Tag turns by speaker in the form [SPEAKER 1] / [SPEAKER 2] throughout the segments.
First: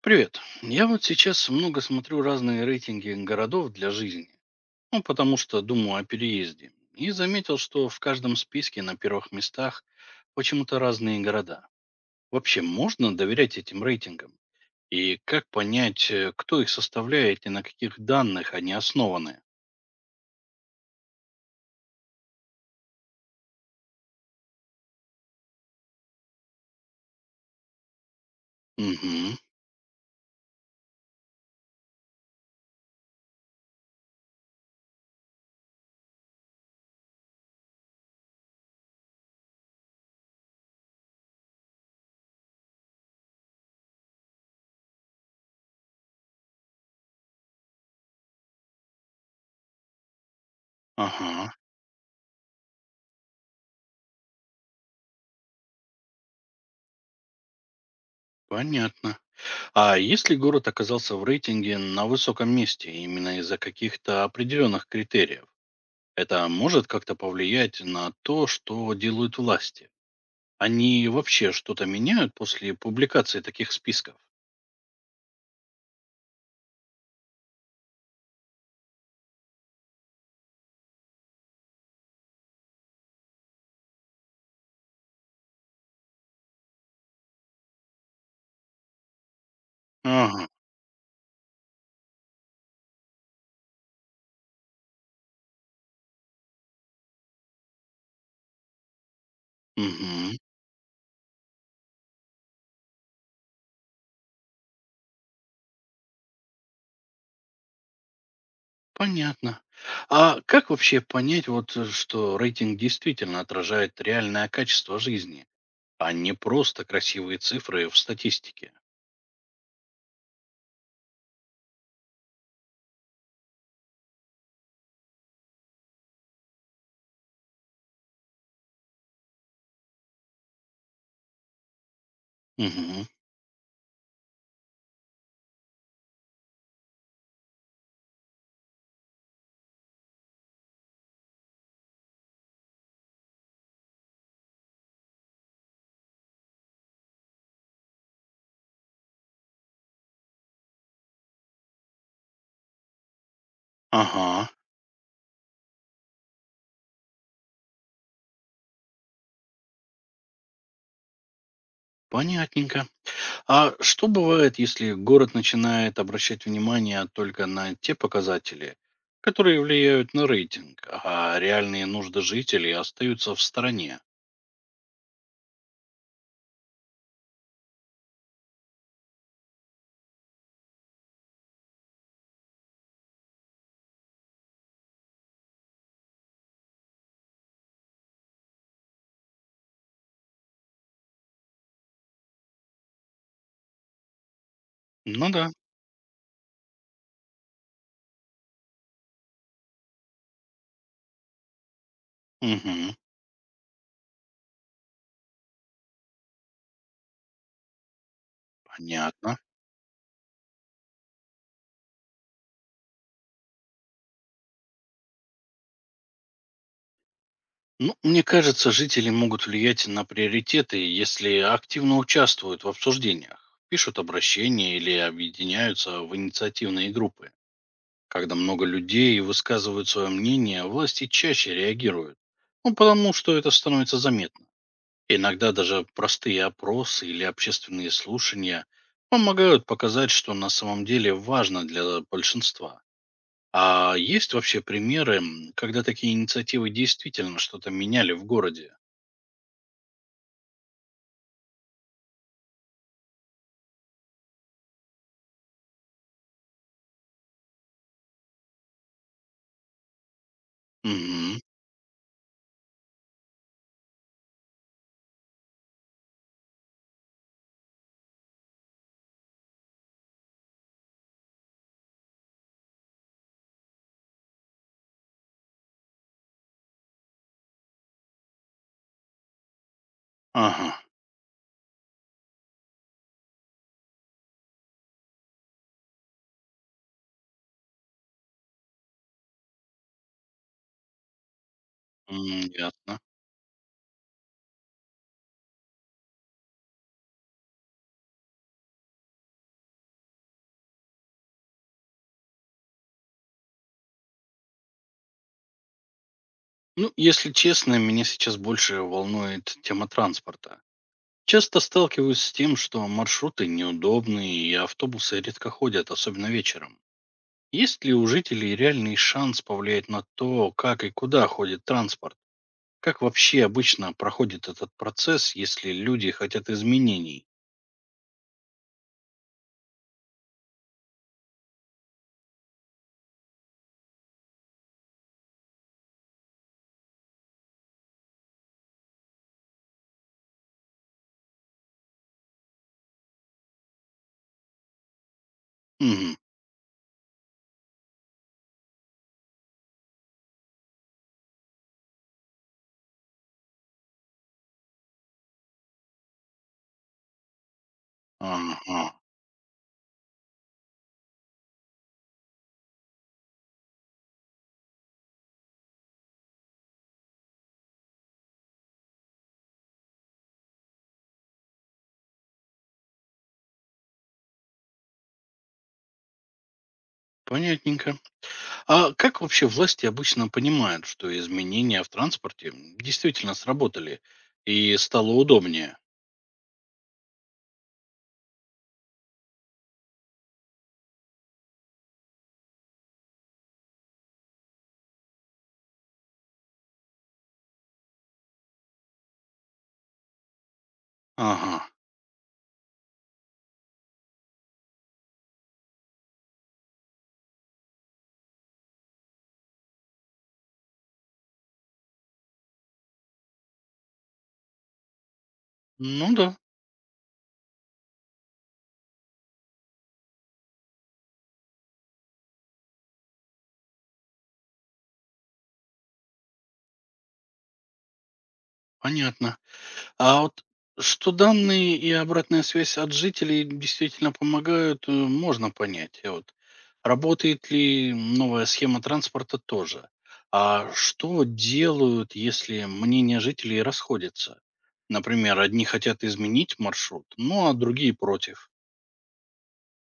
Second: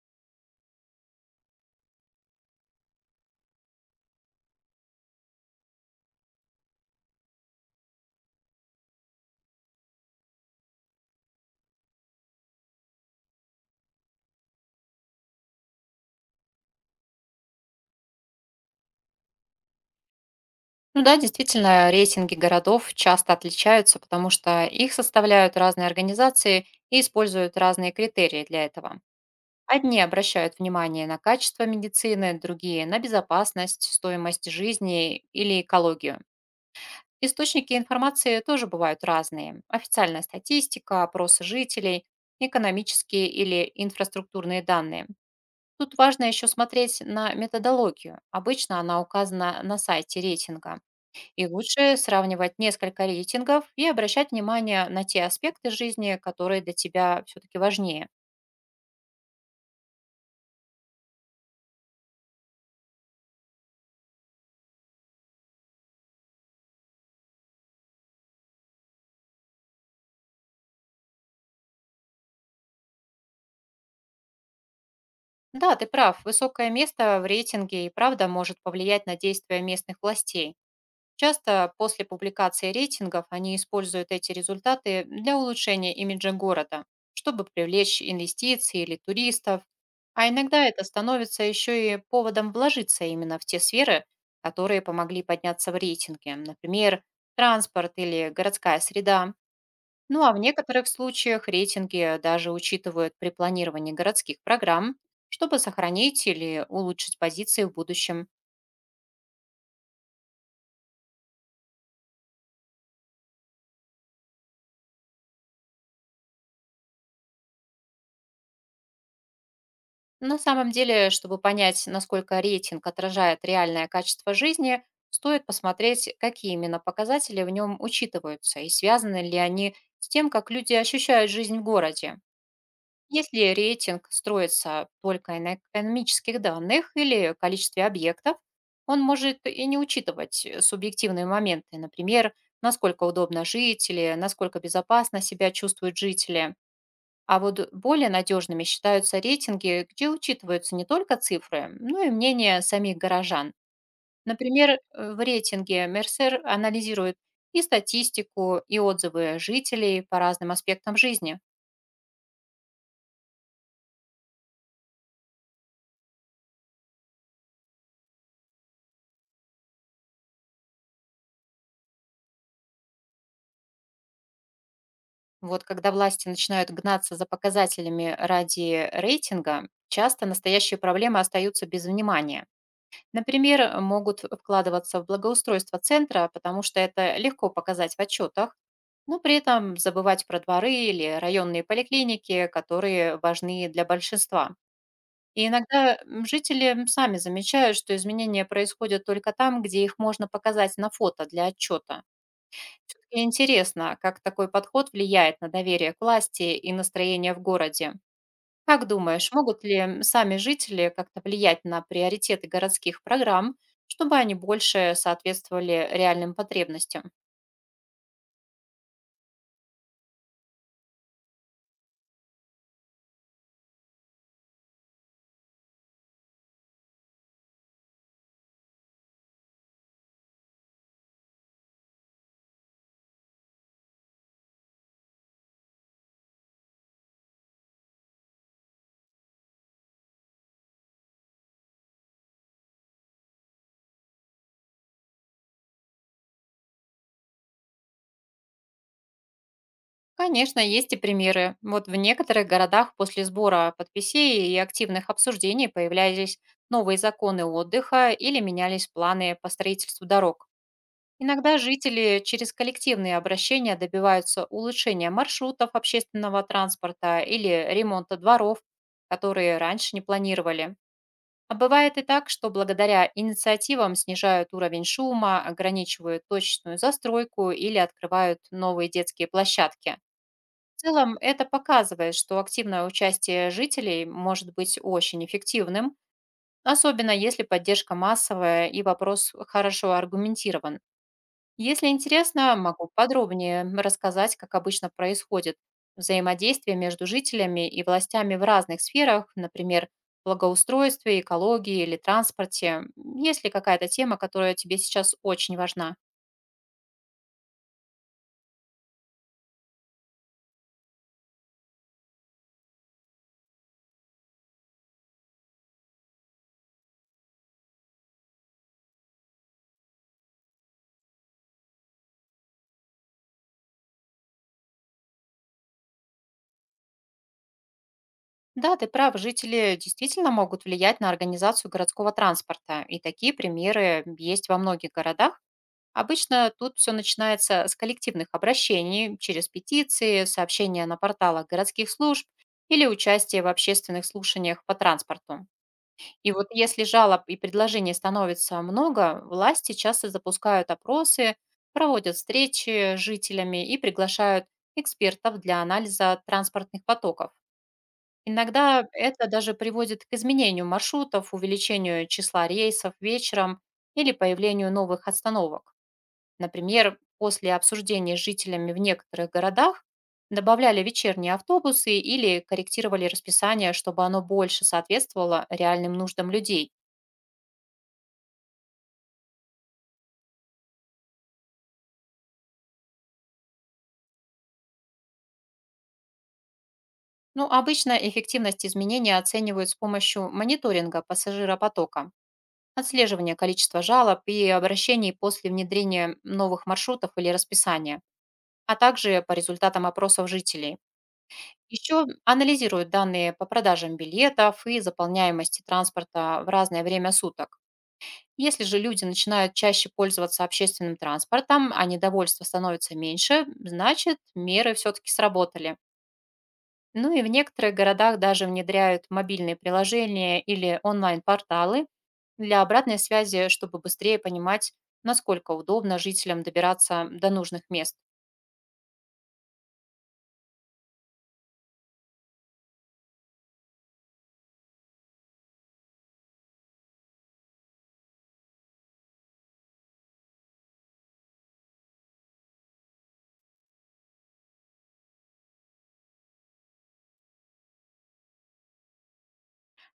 [SPEAKER 1] Привет. Я вот сейчас много смотрю разные рейтинги городов для жизни. Ну, потому что думаю о переезде. И заметил, что в каждом списке на первых местах почему-то разные города. Вообще, можно доверять этим рейтингам? И как понять, кто их составляет и на каких данных они основаны?
[SPEAKER 2] Ну да, действительно, рейтинги городов часто отличаются, потому что их составляют разные организации и используют разные критерии для этого.
[SPEAKER 1] Угу.
[SPEAKER 2] Одни обращают внимание на качество медицины, другие– на безопасность, стоимость жизни или экологию. Источники информации тоже бывают разные. Официальная статистика, опросы жителей, экономические или инфраструктурные данные. Тут важно еще смотреть на методологию. Обычно она указана на сайте рейтинга. И
[SPEAKER 1] Ага.
[SPEAKER 2] лучше сравнивать несколько рейтингов и обращать внимание на те аспекты жизни, которые для тебя все-таки важнее.
[SPEAKER 1] Понятно. А если город оказался в рейтинге на высоком месте именно из-за каких-то определенных критериев? Это может как-то повлиять на то, что делают власти? Они вообще что-то меняют после публикации таких списков?
[SPEAKER 2] Да, ты прав, высокое место в рейтинге и правда может повлиять на действия местных властей. Часто после публикации рейтингов они используют эти результаты для улучшения имиджа города, чтобы привлечь инвестиции или туристов. А
[SPEAKER 1] Ага,
[SPEAKER 2] иногда это становится еще и поводом вложиться именно в те сферы, которые помогли подняться в рейтинге, например, транспорт или городская среда. Ну а
[SPEAKER 1] мгм,
[SPEAKER 2] в некоторых случаях рейтинги даже учитывают при планировании городских программ, чтобы сохранить или улучшить позиции в будущем.
[SPEAKER 1] понятно. А как вообще понять, что рейтинг действительно отражает реальное качество жизни, а не просто красивые цифры в статистике?
[SPEAKER 2] На самом деле, чтобы понять, насколько рейтинг отражает реальное качество жизни, стоит посмотреть, какие именно показатели в нем учитываются и связаны ли они с тем, как люди ощущают жизнь в городе.
[SPEAKER 1] Мгм,
[SPEAKER 2] Если рейтинг строится только на экономических данных или количестве объектов, он может и не учитывать субъективные моменты, например, насколько удобно жить или насколько безопасно себя чувствуют жители. А вот более надежными считаются рейтинги, где учитываются не только цифры, но и мнение самих горожан.
[SPEAKER 1] ага,
[SPEAKER 2] Например, в рейтинге Мерсер анализирует и статистику, и отзывы жителей по разным аспектам жизни.
[SPEAKER 1] понятненько. А что бывает, если город начинает обращать внимание только на те показатели, которые влияют на рейтинг, а реальные нужды жителей остаются в стороне?
[SPEAKER 2] Вот когда власти начинают гнаться за показателями ради рейтинга, часто настоящие проблемы остаются без внимания. Например, могут вкладываться в благоустройство центра, потому что это легко показать в отчетах, но при этом забывать про дворы или районные поликлиники, которые важны для большинства.
[SPEAKER 1] Ну
[SPEAKER 2] И
[SPEAKER 1] да.
[SPEAKER 2] иногда жители сами замечают, что изменения происходят только там, где их можно показать на фото для отчета.
[SPEAKER 1] Мгм.
[SPEAKER 2] Все-таки интересно, как такой подход влияет на доверие к власти и настроение в городе. Как думаешь,
[SPEAKER 1] Понятно.
[SPEAKER 2] могут ли сами жители как-то влиять на приоритеты городских программ, чтобы они больше соответствовали реальным потребностям?
[SPEAKER 1] Ну, мне кажется, жители могут влиять на приоритеты, если активно участвуют в обсуждениях, пишут обращения или объединяются в инициативные группы. Когда много людей высказывают свое мнение, власти чаще реагируют. Ну, потому что это становится заметно. Иногда даже простые опросы или общественные слушания помогают показать, что на самом деле важно для большинства. А есть вообще примеры, когда такие инициативы действительно что-то меняли в городе?
[SPEAKER 2] Конечно, есть и примеры. Вот в некоторых городах после сбора подписей и активных обсуждений появлялись новые законы отдыха или менялись планы по строительству дорог.
[SPEAKER 1] Мгм.
[SPEAKER 2] Иногда жители через коллективные обращения добиваются улучшения маршрутов общественного транспорта или ремонта дворов, которые раньше не планировали. А бывает и так, что благодаря инициативам снижают уровень шума, ограничивают точечную застройку или открывают новые детские площадки. В
[SPEAKER 1] Ага.
[SPEAKER 2] целом, это показывает, что активное участие жителей может быть очень эффективным, особенно если поддержка массовая и вопрос хорошо аргументирован. Если интересно, могу
[SPEAKER 1] Ясно.
[SPEAKER 2] подробнее рассказать, как обычно происходит взаимодействие между жителями и властями в разных сферах, например, благоустройстве, экологии или транспорте. Есть ли какая-то тема, которая тебе сейчас очень важна?
[SPEAKER 1] Ну, если честно, меня сейчас больше волнует тема транспорта. Часто сталкиваюсь с тем, что маршруты неудобные и автобусы редко ходят, особенно вечером. Есть ли у жителей реальный шанс повлиять на то, как и куда ходит транспорт? Как вообще обычно проходит этот процесс, если люди хотят изменений?
[SPEAKER 2] Да, ты прав, жители действительно могут влиять на организацию городского транспорта, и такие примеры есть во многих городах. Обычно тут все начинается с коллективных обращений через петиции, сообщения на порталах городских служб или участие в общественных слушаниях по транспорту.
[SPEAKER 1] Мгм.
[SPEAKER 2] И вот если жалоб и предложений становится много, власти часто запускают опросы, проводят встречи с жителями и приглашают экспертов для анализа транспортных потоков.
[SPEAKER 1] Ага.
[SPEAKER 2] Иногда это даже приводит к изменению маршрутов, увеличению числа рейсов вечером или появлению новых остановок. Например, после обсуждения с жителями в некоторых городах добавляли вечерние автобусы или корректировали расписание, чтобы оно больше соответствовало реальным нуждам людей.
[SPEAKER 1] Понятненько. А как вообще власти обычно понимают, что изменения в транспорте действительно сработали и стало удобнее?
[SPEAKER 2] Ну, обычно эффективность изменения оценивают с помощью мониторинга пассажиропотока, отслеживания количества жалоб и обращений после внедрения новых маршрутов или расписания, а также по результатам опросов жителей.
[SPEAKER 1] Ага.
[SPEAKER 2] Еще анализируют данные по продажам билетов и заполняемости транспорта в разное время суток. Если же люди начинают чаще пользоваться общественным транспортом, а недовольство становится меньше, значит, меры все-таки сработали.
[SPEAKER 1] Ну да,
[SPEAKER 2] Ну и в некоторых городах даже внедряют мобильные приложения или онлайн-порталы для обратной связи, чтобы быстрее понимать, насколько удобно жителям добираться до нужных мест.
[SPEAKER 1] понятно. А вот что данные и обратная связь от жителей действительно помогают, можно понять. Вот. Работает ли новая схема транспорта тоже? А что делают, если мнения жителей расходятся? Например, одни хотят изменить маршрут, ну а другие против.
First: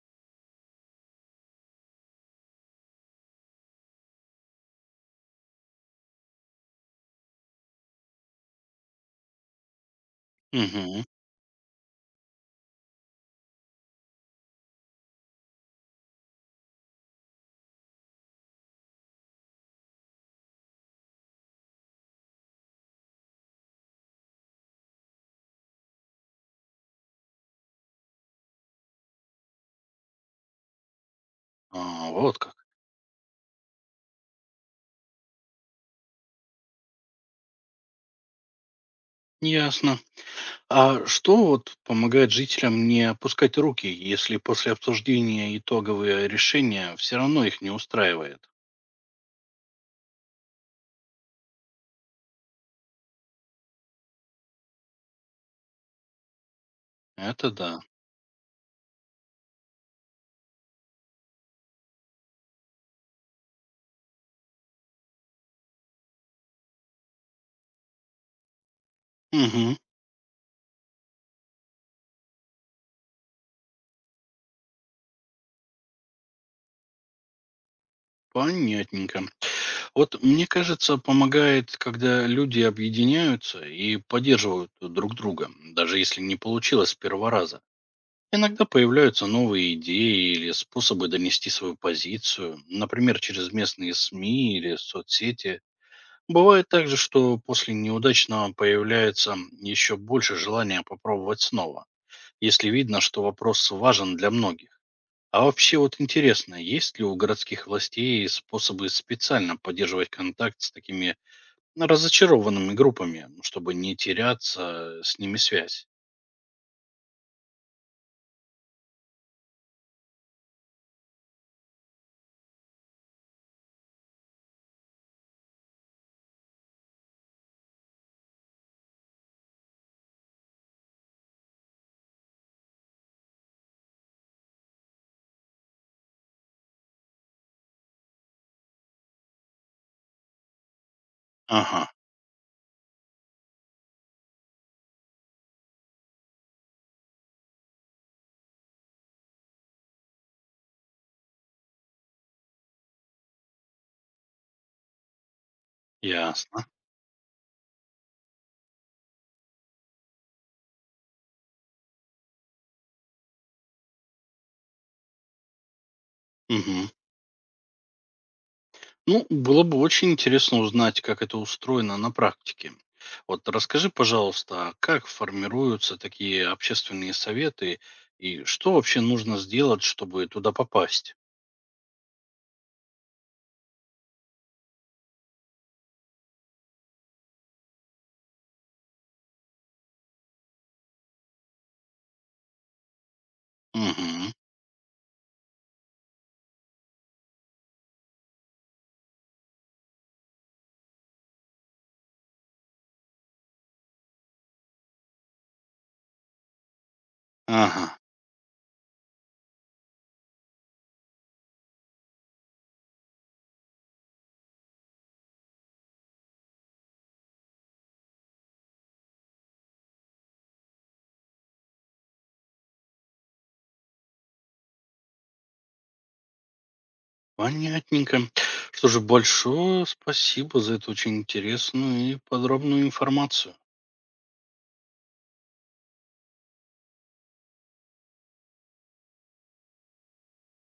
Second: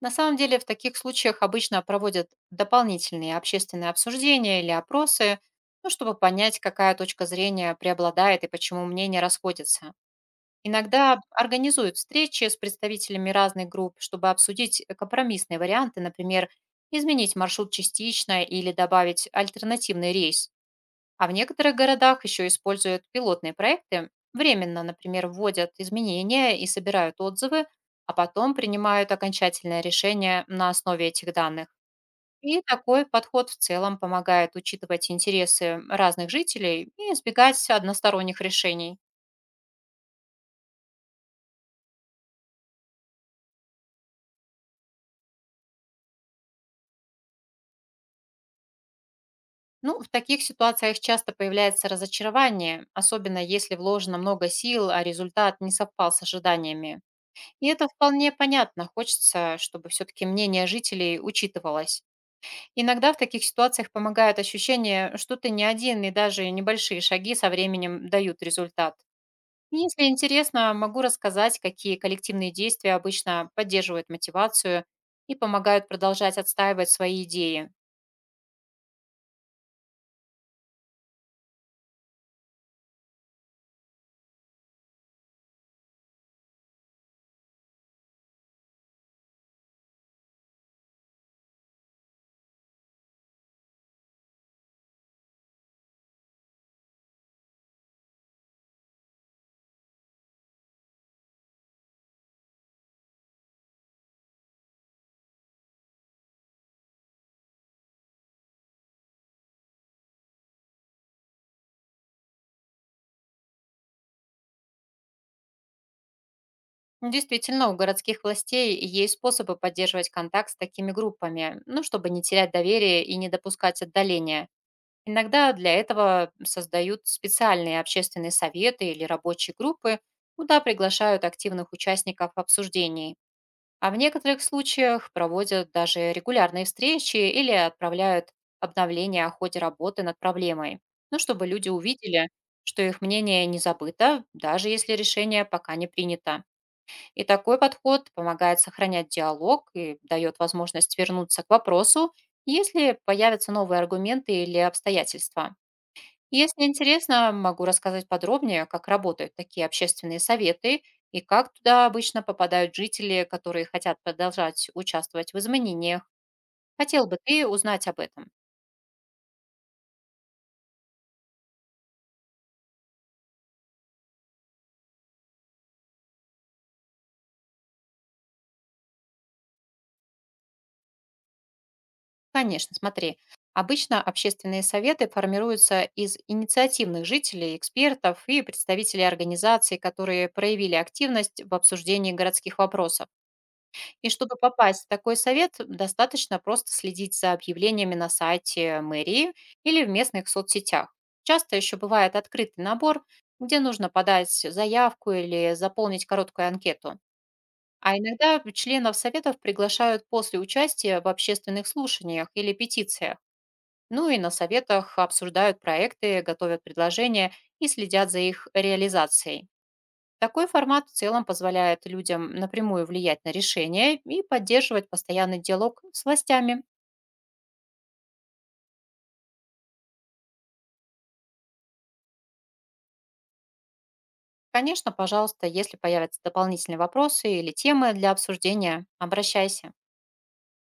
[SPEAKER 2] На самом деле в таких случаях обычно проводят дополнительные общественные обсуждения или опросы, ну, чтобы понять, какая точка зрения преобладает и почему мнения расходятся.
[SPEAKER 1] Угу.
[SPEAKER 2] Иногда организуют встречи с представителями разных групп, чтобы обсудить компромиссные варианты, например, изменить маршрут частично или добавить альтернативный рейс. А в некоторых городах еще используют пилотные проекты, временно, например, вводят изменения и собирают отзывы, а потом принимают окончательное решение на основе этих данных.
[SPEAKER 1] Вот как.
[SPEAKER 2] И такой подход в целом помогает учитывать интересы разных жителей и избегать односторонних решений.
[SPEAKER 1] Ясно. А что вот помогает жителям не опускать руки, если после обсуждения итоговые решения все равно их не устраивает?
[SPEAKER 2] Ну, в таких ситуациях часто появляется разочарование, особенно если вложено много сил, а результат не совпал с ожиданиями.
[SPEAKER 1] Это
[SPEAKER 2] И
[SPEAKER 1] да.
[SPEAKER 2] это вполне понятно. Хочется, чтобы все-таки мнение жителей учитывалось. Иногда в таких ситуациях помогает ощущение, что ты не один, и даже небольшие шаги со временем дают результат.
[SPEAKER 1] Мгм.
[SPEAKER 2] Если интересно, могу рассказать, какие коллективные действия обычно поддерживают мотивацию и помогают продолжать отстаивать свои идеи.
[SPEAKER 1] Понятненько. Вот мне кажется, помогает, когда люди объединяются и поддерживают друг друга, даже если не получилось с первого раза. Иногда появляются новые идеи или способы донести свою позицию, например, через местные СМИ или соцсети. Бывает также, что после неудачного появляется еще больше желания попробовать снова, если видно, что вопрос важен для многих. А вообще вот интересно, есть ли у городских властей способы специально поддерживать контакт с такими, ну, разочарованными группами, ну, чтобы не теряться с ними связь?
[SPEAKER 2] Ну, действительно, у городских властей есть способы поддерживать контакт с такими группами, ну, чтобы не терять доверие и не допускать отдаления. Иногда для этого создают специальные общественные советы или рабочие группы, куда приглашают активных участников обсуждений. А в некоторых случаях проводят даже регулярные встречи или отправляют обновления о ходе работы над проблемой, ну, чтобы люди
[SPEAKER 1] Ага,
[SPEAKER 2] увидели, что их мнение не забыто, даже если решение пока не принято. И такой подход помогает сохранять диалог и дает возможность вернуться к вопросу, если появятся новые аргументы или обстоятельства.
[SPEAKER 1] ясно.
[SPEAKER 2] Если интересно, могу рассказать подробнее, как работают такие общественные советы и как туда обычно попадают жители, которые хотят продолжать участвовать в изменениях.
[SPEAKER 1] Мгм.
[SPEAKER 2] Хотел бы ты узнать об этом?
[SPEAKER 1] Ну, было бы очень интересно узнать, как это устроено на практике. Вот расскажи, пожалуйста, а как формируются такие общественные советы и что вообще нужно сделать, чтобы туда попасть?
[SPEAKER 2] Конечно, смотри. Обычно общественные советы формируются из инициативных жителей, экспертов и представителей организаций, которые проявили активность в обсуждении городских вопросов. И
[SPEAKER 1] Угу.
[SPEAKER 2] чтобы попасть в такой совет, достаточно просто следить за объявлениями на сайте мэрии или в местных соцсетях. Часто еще бывает открытый набор, где нужно подать заявку или заполнить короткую анкету.
[SPEAKER 1] Ага.
[SPEAKER 2] А иногда членов советов приглашают после участия в общественных слушаниях или петициях. Ну и на советах обсуждают проекты, готовят предложения и следят за их реализацией. Такой формат в целом позволяет людям напрямую влиять на решения и поддерживать постоянный диалог с властями.
[SPEAKER 1] Понятненько. Что же, большое спасибо за эту очень интересную и подробную информацию.
[SPEAKER 2] Конечно, пожалуйста, если появятся дополнительные вопросы или темы для обсуждения, обращайся.